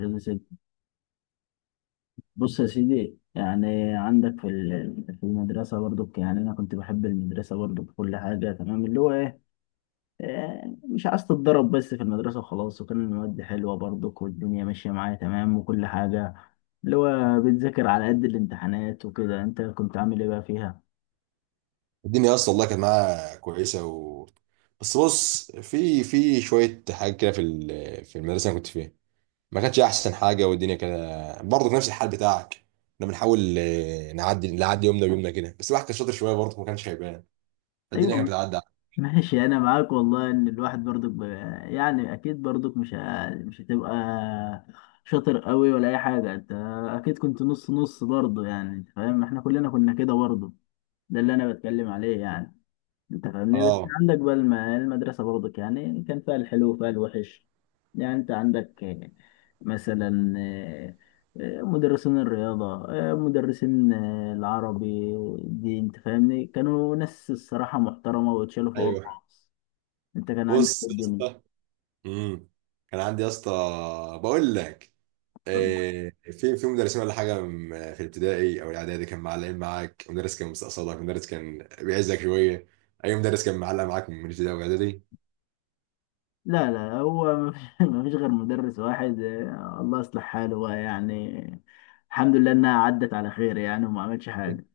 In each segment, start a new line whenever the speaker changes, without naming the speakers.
يا سيدي. بص يا سيدي يعني عندك في المدرسة برضو يعني أنا كنت بحب المدرسة برضو بكل حاجة تمام اللي هو إيه مش عايز تتضرب بس في المدرسة وخلاص وكان المواد حلوة برضو والدنيا ماشية معايا تمام وكل حاجة اللي هو بتذاكر على قد الامتحانات وكده أنت كنت عامل إيه بقى فيها؟
الدنيا اصلا والله كانت معاها كويسه. بس بص في شويه حاجات كده، في المدرسه اللي كنت فيها، ما كانتش احسن حاجه، والدنيا كده برضه نفس الحال بتاعك. كنا بنحاول نعدي يومنا بيومنا كده، بس الواحد كان شاطر شويه برضه ما كانش هيبان، الدنيا كانت
أيوة،
بتعدي.
ماشي انا معاك والله ان الواحد برضك يعني اكيد برضك مش هتبقى شاطر قوي ولا اي حاجه انت اكيد كنت نص نص برضه يعني انت فاهم احنا كلنا كنا كده برضه ده اللي انا بتكلم عليه يعني انت فاهمني بس
اه.
عندك بقى المدرسه برضك يعني كان فيها الحلو وفيها الوحش يعني انت عندك مثلا مدرسين الرياضة مدرسين العربي دي انت فاهمني كانوا ناس الصراحة محترمة ويتشالوا فوق
ايوه.
الراس انت كان عندك إيه
بص يا
الدنيا؟
اسطى. امم كان عندي يا اسطى، بقول لك
طيب،
في مدرسين ولا حاجه. في الابتدائي او الاعدادي كان معلقين معاك، مدرس كان مستقصدك، مدرس كان بيعزك شويه. اي مدرس كان معلق معاك من الابتدائي والاعدادي.
لا لا هو ما فيش غير مدرس واحد، الله يصلح حاله بقى يعني الحمد لله انها عدت على خير يعني وما عملش حاجه.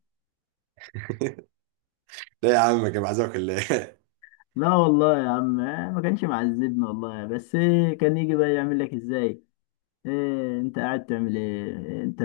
لا يا عم، كان معزك ولا إيه؟
لا والله يا عم، ما كانش معذبنا والله بس كان يجي بقى يعمل لك ازاي، إيه انت قاعد تعمل ايه انت؟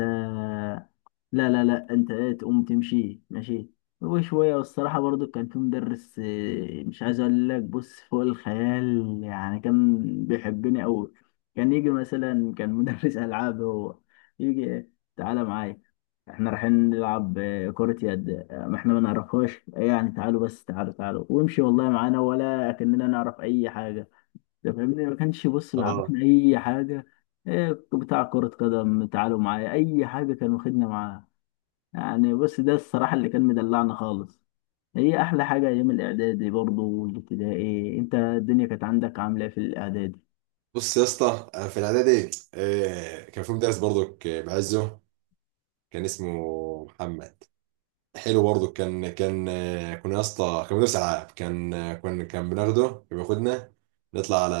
لا انت ايه، تقوم تمشي ماشي وشوية. والصراحة برضو كان في مدرس، مش عايز اقول لك، بص فوق الخيال يعني، كان بيحبني اوي. كان يجي مثلا، كان مدرس العاب، هو يجي تعالى معايا احنا رايحين نلعب كرة يد، ما احنا ما نعرفهاش، يعني تعالوا بس تعالوا ويمشي والله معانا ولا كأننا نعرف اي حاجة. ده فاهمني، ما كانش بص
اه.
بيعرفنا اي حاجة. بتاع كرة قدم، تعالوا معايا اي حاجة كان واخدنا معاه. يعني بص، ده الصراحة اللي كان مدلعنا خالص. هي أحلى حاجة أيام الإعدادي برضه والابتدائي. أنت الدنيا كانت عندك عاملة إيه في الإعدادي
بص يا اسطى، في الاعدادي، كان في مدرس برضك بعزه، كان اسمه محمد، حلو برضه. كان كنا يا اسطى، كان مدرس العاب، كان كنا، كان بناخده، كان بياخدنا نطلع على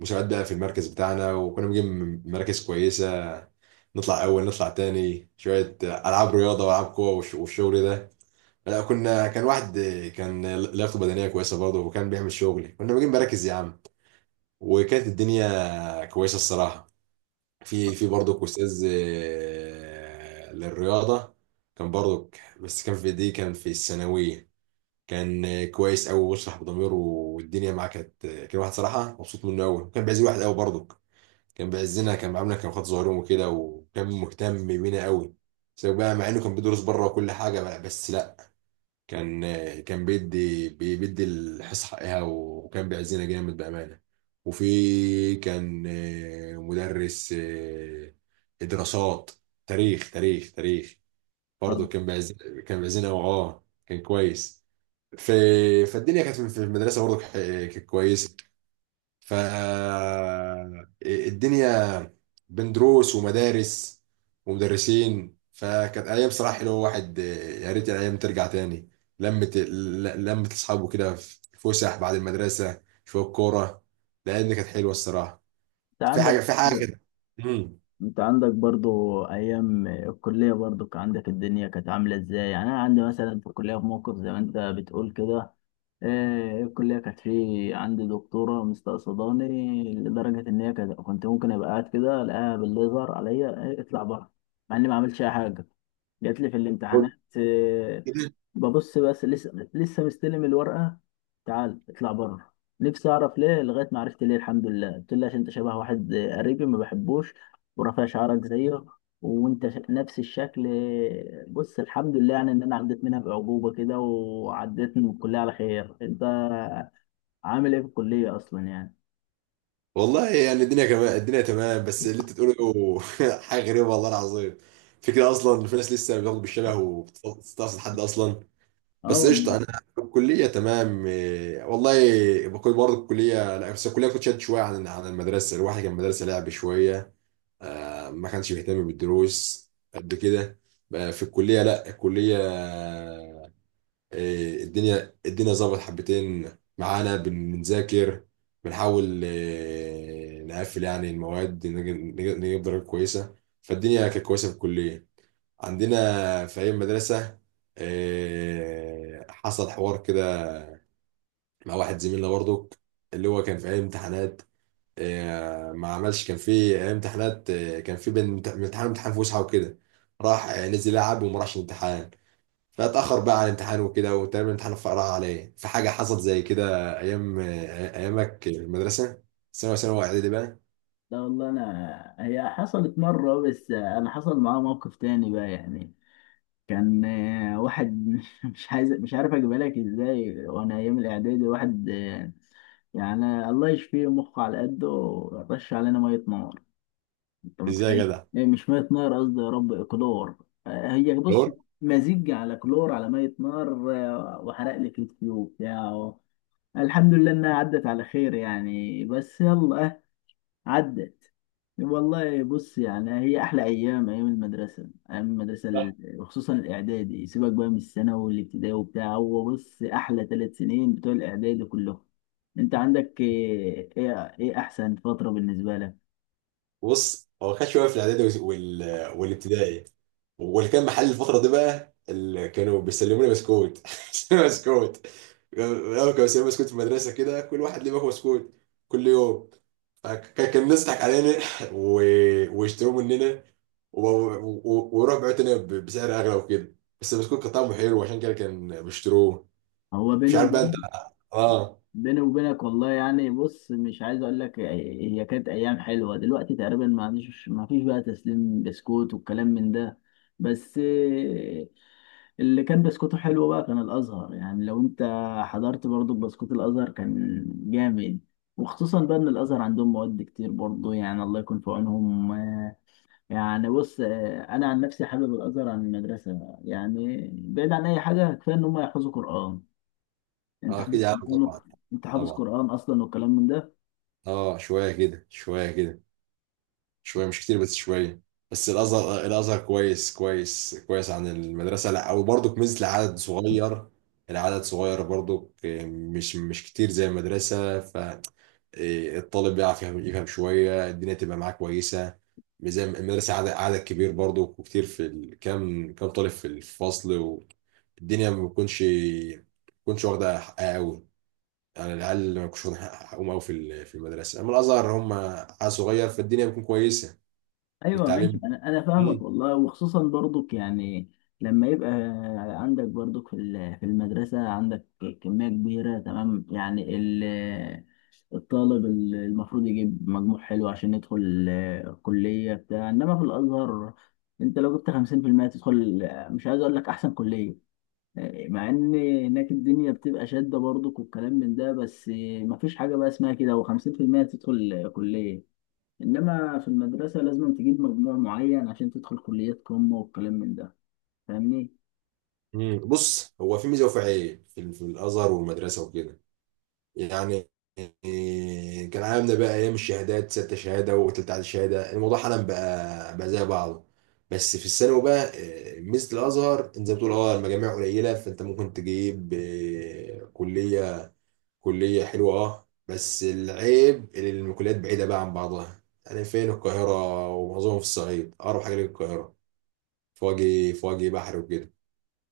مسابقات بقى في المركز بتاعنا، وكنا بنجيب مراكز كويسه، نطلع اول، نطلع تاني شويه العاب رياضه والعاب قوه والشغل ده. لا كنا، كان واحد كان لياقته بدنيه كويسه برضه، وكان بيعمل شغل، كنا بنجيب مراكز يا عم، وكانت الدنيا كويسه الصراحه. في برضك استاذ للرياضه، كان برضك، بس كان في دي كان في الثانويه، كان كويس قوي ويشرح بضميره، والدنيا معاه كانت كان واحد صراحه مبسوط منه قوي، كان بيعز الواحد قوي برضك، كان بيعزنا، كان عاملنا، كان خد ظهرهم وكده، وكان مهتم بينا قوي، سواء بقى مع انه كان بيدرس بره وكل حاجه بقى، بس لا، كان كان بيدي الحصة حقها، وكان بيعزينا جامد بأمانة. وفي، كان مدرس دراسات، تاريخ،
برضه؟
برضه كان بيعز، كان بيعزينا اه، كان كويس. في، فالدنيا كانت في المدرسة برضه كانت كويسة، ف الدنيا بين دروس ومدارس ومدرسين، فكانت ايام صراحه حلوه، واحد يا ريت الايام ترجع تاني، لمة اصحابه كده في فسح بعد المدرسه، شويه كوره، لان كانت حلوه الصراحه،
أنت
في حاجه
عندك،
في حاجه كده. امم
أنت عندك برضه أيام الكلية برضه كان عندك الدنيا كانت عاملة إزاي؟ يعني أنا عندي مثلا في الكلية في موقف زي ما أنت بتقول كده. الكلية كانت في عندي دكتورة مستقصداني لدرجة إن هي كنت ممكن أبقى قاعد كده ألاقيها بالليزر عليا، اطلع بره، مع إني ما عملتش أي حاجة. جات لي في الامتحانات،
قول. كده.
ببص بس لسه مستلم الورقة، تعال اطلع بره. نفسي اعرف ليه، لغاية ما عرفت ليه الحمد لله. قلت له عشان انت شبه واحد قريبي ما بحبوش، ورافع شعرك زيه، وانت ش- نفس الشكل. بص الحمد لله يعني ان انا عديت منها بأعجوبة كده وعديت من الكلية على خير. انت عامل ايه في الكلية اصلا يعني؟
والله يعني الدنيا كمان، الدنيا تمام، بس اللي انت تقوله حاجه غريبه، والله العظيم فكرة اصلا في ناس لسه بتاخد بالشبه وبتستقصد حد اصلا.
اه
بس
والله.
قشطه انا، في الكليه تمام، والله. بكون برضه الكليه، لا بس الكليه كنت شاد شويه عن المدرسه، الواحد كان مدرسه لعب شويه، ما كانش بيهتم بالدروس قد كده. بقى في الكليه، لا الكليه الدنيا ظبط حبتين، معانا بنذاكر، بنحاول نقفل يعني المواد، نجيب درجات كويسه، فالدنيا كانت كويسه في الكليه. عندنا، في أيام مدرسة حصل حوار كده مع واحد زميلنا برضو، اللي هو كان في أيام امتحانات ما عملش، كان في أيام امتحانات كان في بين من امتحان امتحان فسحة وكده، راح نزل يلعب وما راحش الامتحان، فاتأخر بقى على الامتحان وكده، وتقريبا الامتحان فقرا عليه. في حاجة حصلت زي كده أيامك في المدرسة، ثانوي ثانوي إعدادي بقى.
لا والله انا هي حصلت مرة، بس انا حصل معايا موقف تاني بقى يعني. كان واحد مش عارف اجيبها لك ازاي، وانا ايام الاعدادي واحد يعني الله يشفيه مخه على قده، رش علينا ميه نار. انت
إزاي يا
متخيل؟
جدع؟
إيه، مش ميه نار قصدي، يا رب، كلور. هي بص، مزيج على كلور على ميه نار، وحرق لي كتفي وبتاع. الحمد لله انها عدت على خير يعني، بس يلا عدت. والله بص يعني هي احلى ايام، ايام المدرسه وخصوصا الاعدادي، سيبك بقى من الثانوي والابتدائي وبتاع، هو بص احلى ثلاث سنين بتوع الاعدادي كلهم. انت عندك ايه، إيه احسن فتره بالنسبه لك؟
بص هو خد شويه في الاعدادي والابتدائي، واللي كان محل الفتره دي بقى، اللي كانوا بيسلموني بسكوت بسكوت، الاول كانوا بيسلموني بسكوت في المدرسه كده، كل واحد ليه باكو بسكوت كل يوم، فكان الناس تضحك علينا و... ويشتروا مننا، ويروح بيعوا تاني بسعر اغلى وكده، بس البسكوت كان طعمه حلو عشان كده كان بيشتروه،
هو
مش
بيني
عارف بقى انت.
وبين
اه.
بيني وبينك والله يعني بص، مش عايز اقول لك، هي كانت ايام حلوه. دلوقتي تقريبا ما عنديش، ما فيش بقى تسليم بسكوت والكلام من ده، بس اللي كان بسكوته حلو بقى كان الازهر. يعني لو انت حضرت برضو بسكوت الازهر كان جامد. وخصوصا بقى ان الازهر عندهم مواد كتير برضو، يعني الله يكون في عونهم. يعني بص، انا عن نفسي حابب الازهر عن المدرسه، يعني بعيد عن اي حاجه كفايه ان هم يحفظوا قران. انت
اه كده
حافظ
يا عم
قران؟
طبعا.
انت حافظ
طبعا.
قران اصلا والكلام من ده؟
اه، شويه كده شويه كده، شويه مش كتير، بس شويه. بس الازهر، الازهر كويس كويس كويس عن المدرسه، لا وبرضك ميزه العدد صغير، العدد صغير برضك، مش كتير زي المدرسه، ف الطالب بيعرف يفهم شوية، الدنيا تبقى معاه كويسة، مش زي المدرسة، عدد كبير برضو وكتير كام طالب في الفصل، والدنيا ما بتكونش واخدة حقها قوي، يعني العيال ما بيكونش واخدين حقهم قوي في المدرسة، أما الأزهر هم عيال صغير، فالدنيا بتكون كويسة،
ايوه
والتعليم.
ماشي، انا فاهمك
مم.
والله. وخصوصا برضك يعني لما يبقى عندك برضك في المدرسه، عندك كميه كبيره تمام، يعني الطالب المفروض يجيب مجموع حلو عشان يدخل كليه بتاع، انما في الازهر انت لو جبت 50% تدخل، مش عايز اقول لك احسن كليه. مع ان هناك الدنيا بتبقى شاده برضك والكلام من ده، بس مفيش حاجه بقى اسمها كده، و50% تدخل كليه. انما في المدرسه لازم تجيب مجموع معين عشان تدخل كليه قمه والكلام من ده، فاهمني.
مم. بص هو في ميزه وفي عيب في, الازهر والمدرسه وكده، يعني كان عاملنا بقى ايام الشهادات ستة شهاده وتلت عدد شهاده، الموضوع حالا بقى زي بعضه، بس في الثانوي بقى ميزه الازهر انت زي ما بتقول، اه المجاميع قليله، فانت ممكن تجيب كليه، كليه حلوه اه. بس العيب إن الكليات بعيده بقى عن بعضها، يعني فين القاهره ومعظمهم في الصعيد، اقرب حاجه للقاهره فواجه بحر وكده،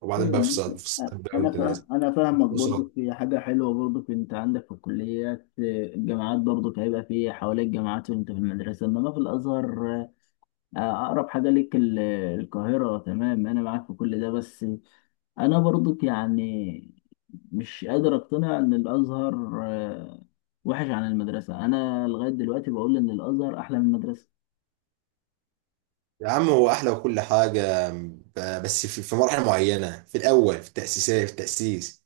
وبعدين
ايوه
بقى في
ماشي.
فصاد
أ-
بقى
انا فا...
متنازل
انا فاهمك برضو.
فصاد.
في حاجه حلوه برضو، انت عندك في الكليات الجامعات برضو هيبقى في حواليك جامعات وانت في المدرسه، انما في الازهر اقرب حاجه ليك القاهره. تمام، انا معاك في كل ده. بس انا برضو يعني مش قادر اقتنع ان الازهر وحش عن المدرسه. انا لغايه دلوقتي بقول ان الازهر احلى من المدرسه.
يا عم هو احلى وكل حاجه، بس في مراحل معينه، في الاول في التاسيسيه في التاسيس،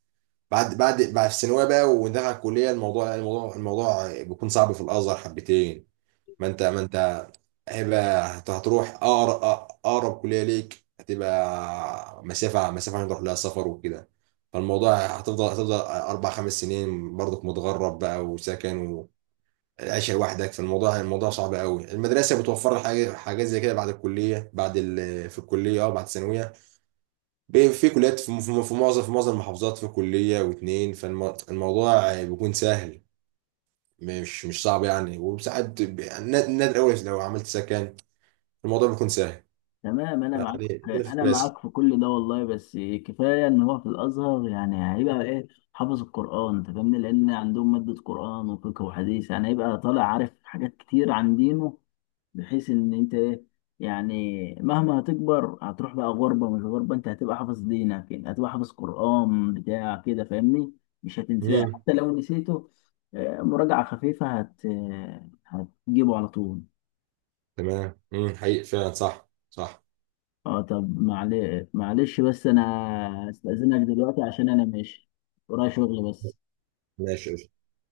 بعد في الثانويه بقى وندخل الكليه، الموضوع بيكون صعب في الازهر حبتين، ما انت هيبقى، هتروح، اقرب كليه ليك، هتبقى مسافه هنروح لها سفر وكده، فالموضوع هتفضل 4 5 سنين برضك متغرب بقى وسكن، العيشة لوحدك، في الموضوع صعب قوي، المدرسة بتوفر لك حاجة، حاجات زي كده بعد الكلية، في الكلية اه، بعد الثانوية، في كليات، في معظم المحافظات، في كلية واتنين، فالموضوع بيكون سهل، مش صعب يعني، وساعات نادر قوي، لو عملت سكن الموضوع بيكون سهل،
تمام، انا معاك
يعني هنا في
انا
الكلاسيك.
معاك في كل ده والله. بس كفايه ان هو في الازهر يعني هيبقى ايه، حافظ القران، انت فاهمني، لان عندهم ماده قران وفقه وحديث، يعني هيبقى طالع عارف حاجات كتير عن دينه، بحيث ان انت ايه يعني مهما هتكبر هتروح بقى غربه مش غربه، انت هتبقى حافظ دينك يعني هتبقى حافظ قران بتاع كده، فاهمني، مش هتنساه.
امم.
حتى لو نسيته مراجعه خفيفه هت آه، هتجيبه على طول.
تمام، حقيقي فعلا، صح صح،
اه طب معلش بس انا استأذنك دلوقتي عشان انا ماشي ورايا شغل، بس.
ماشي.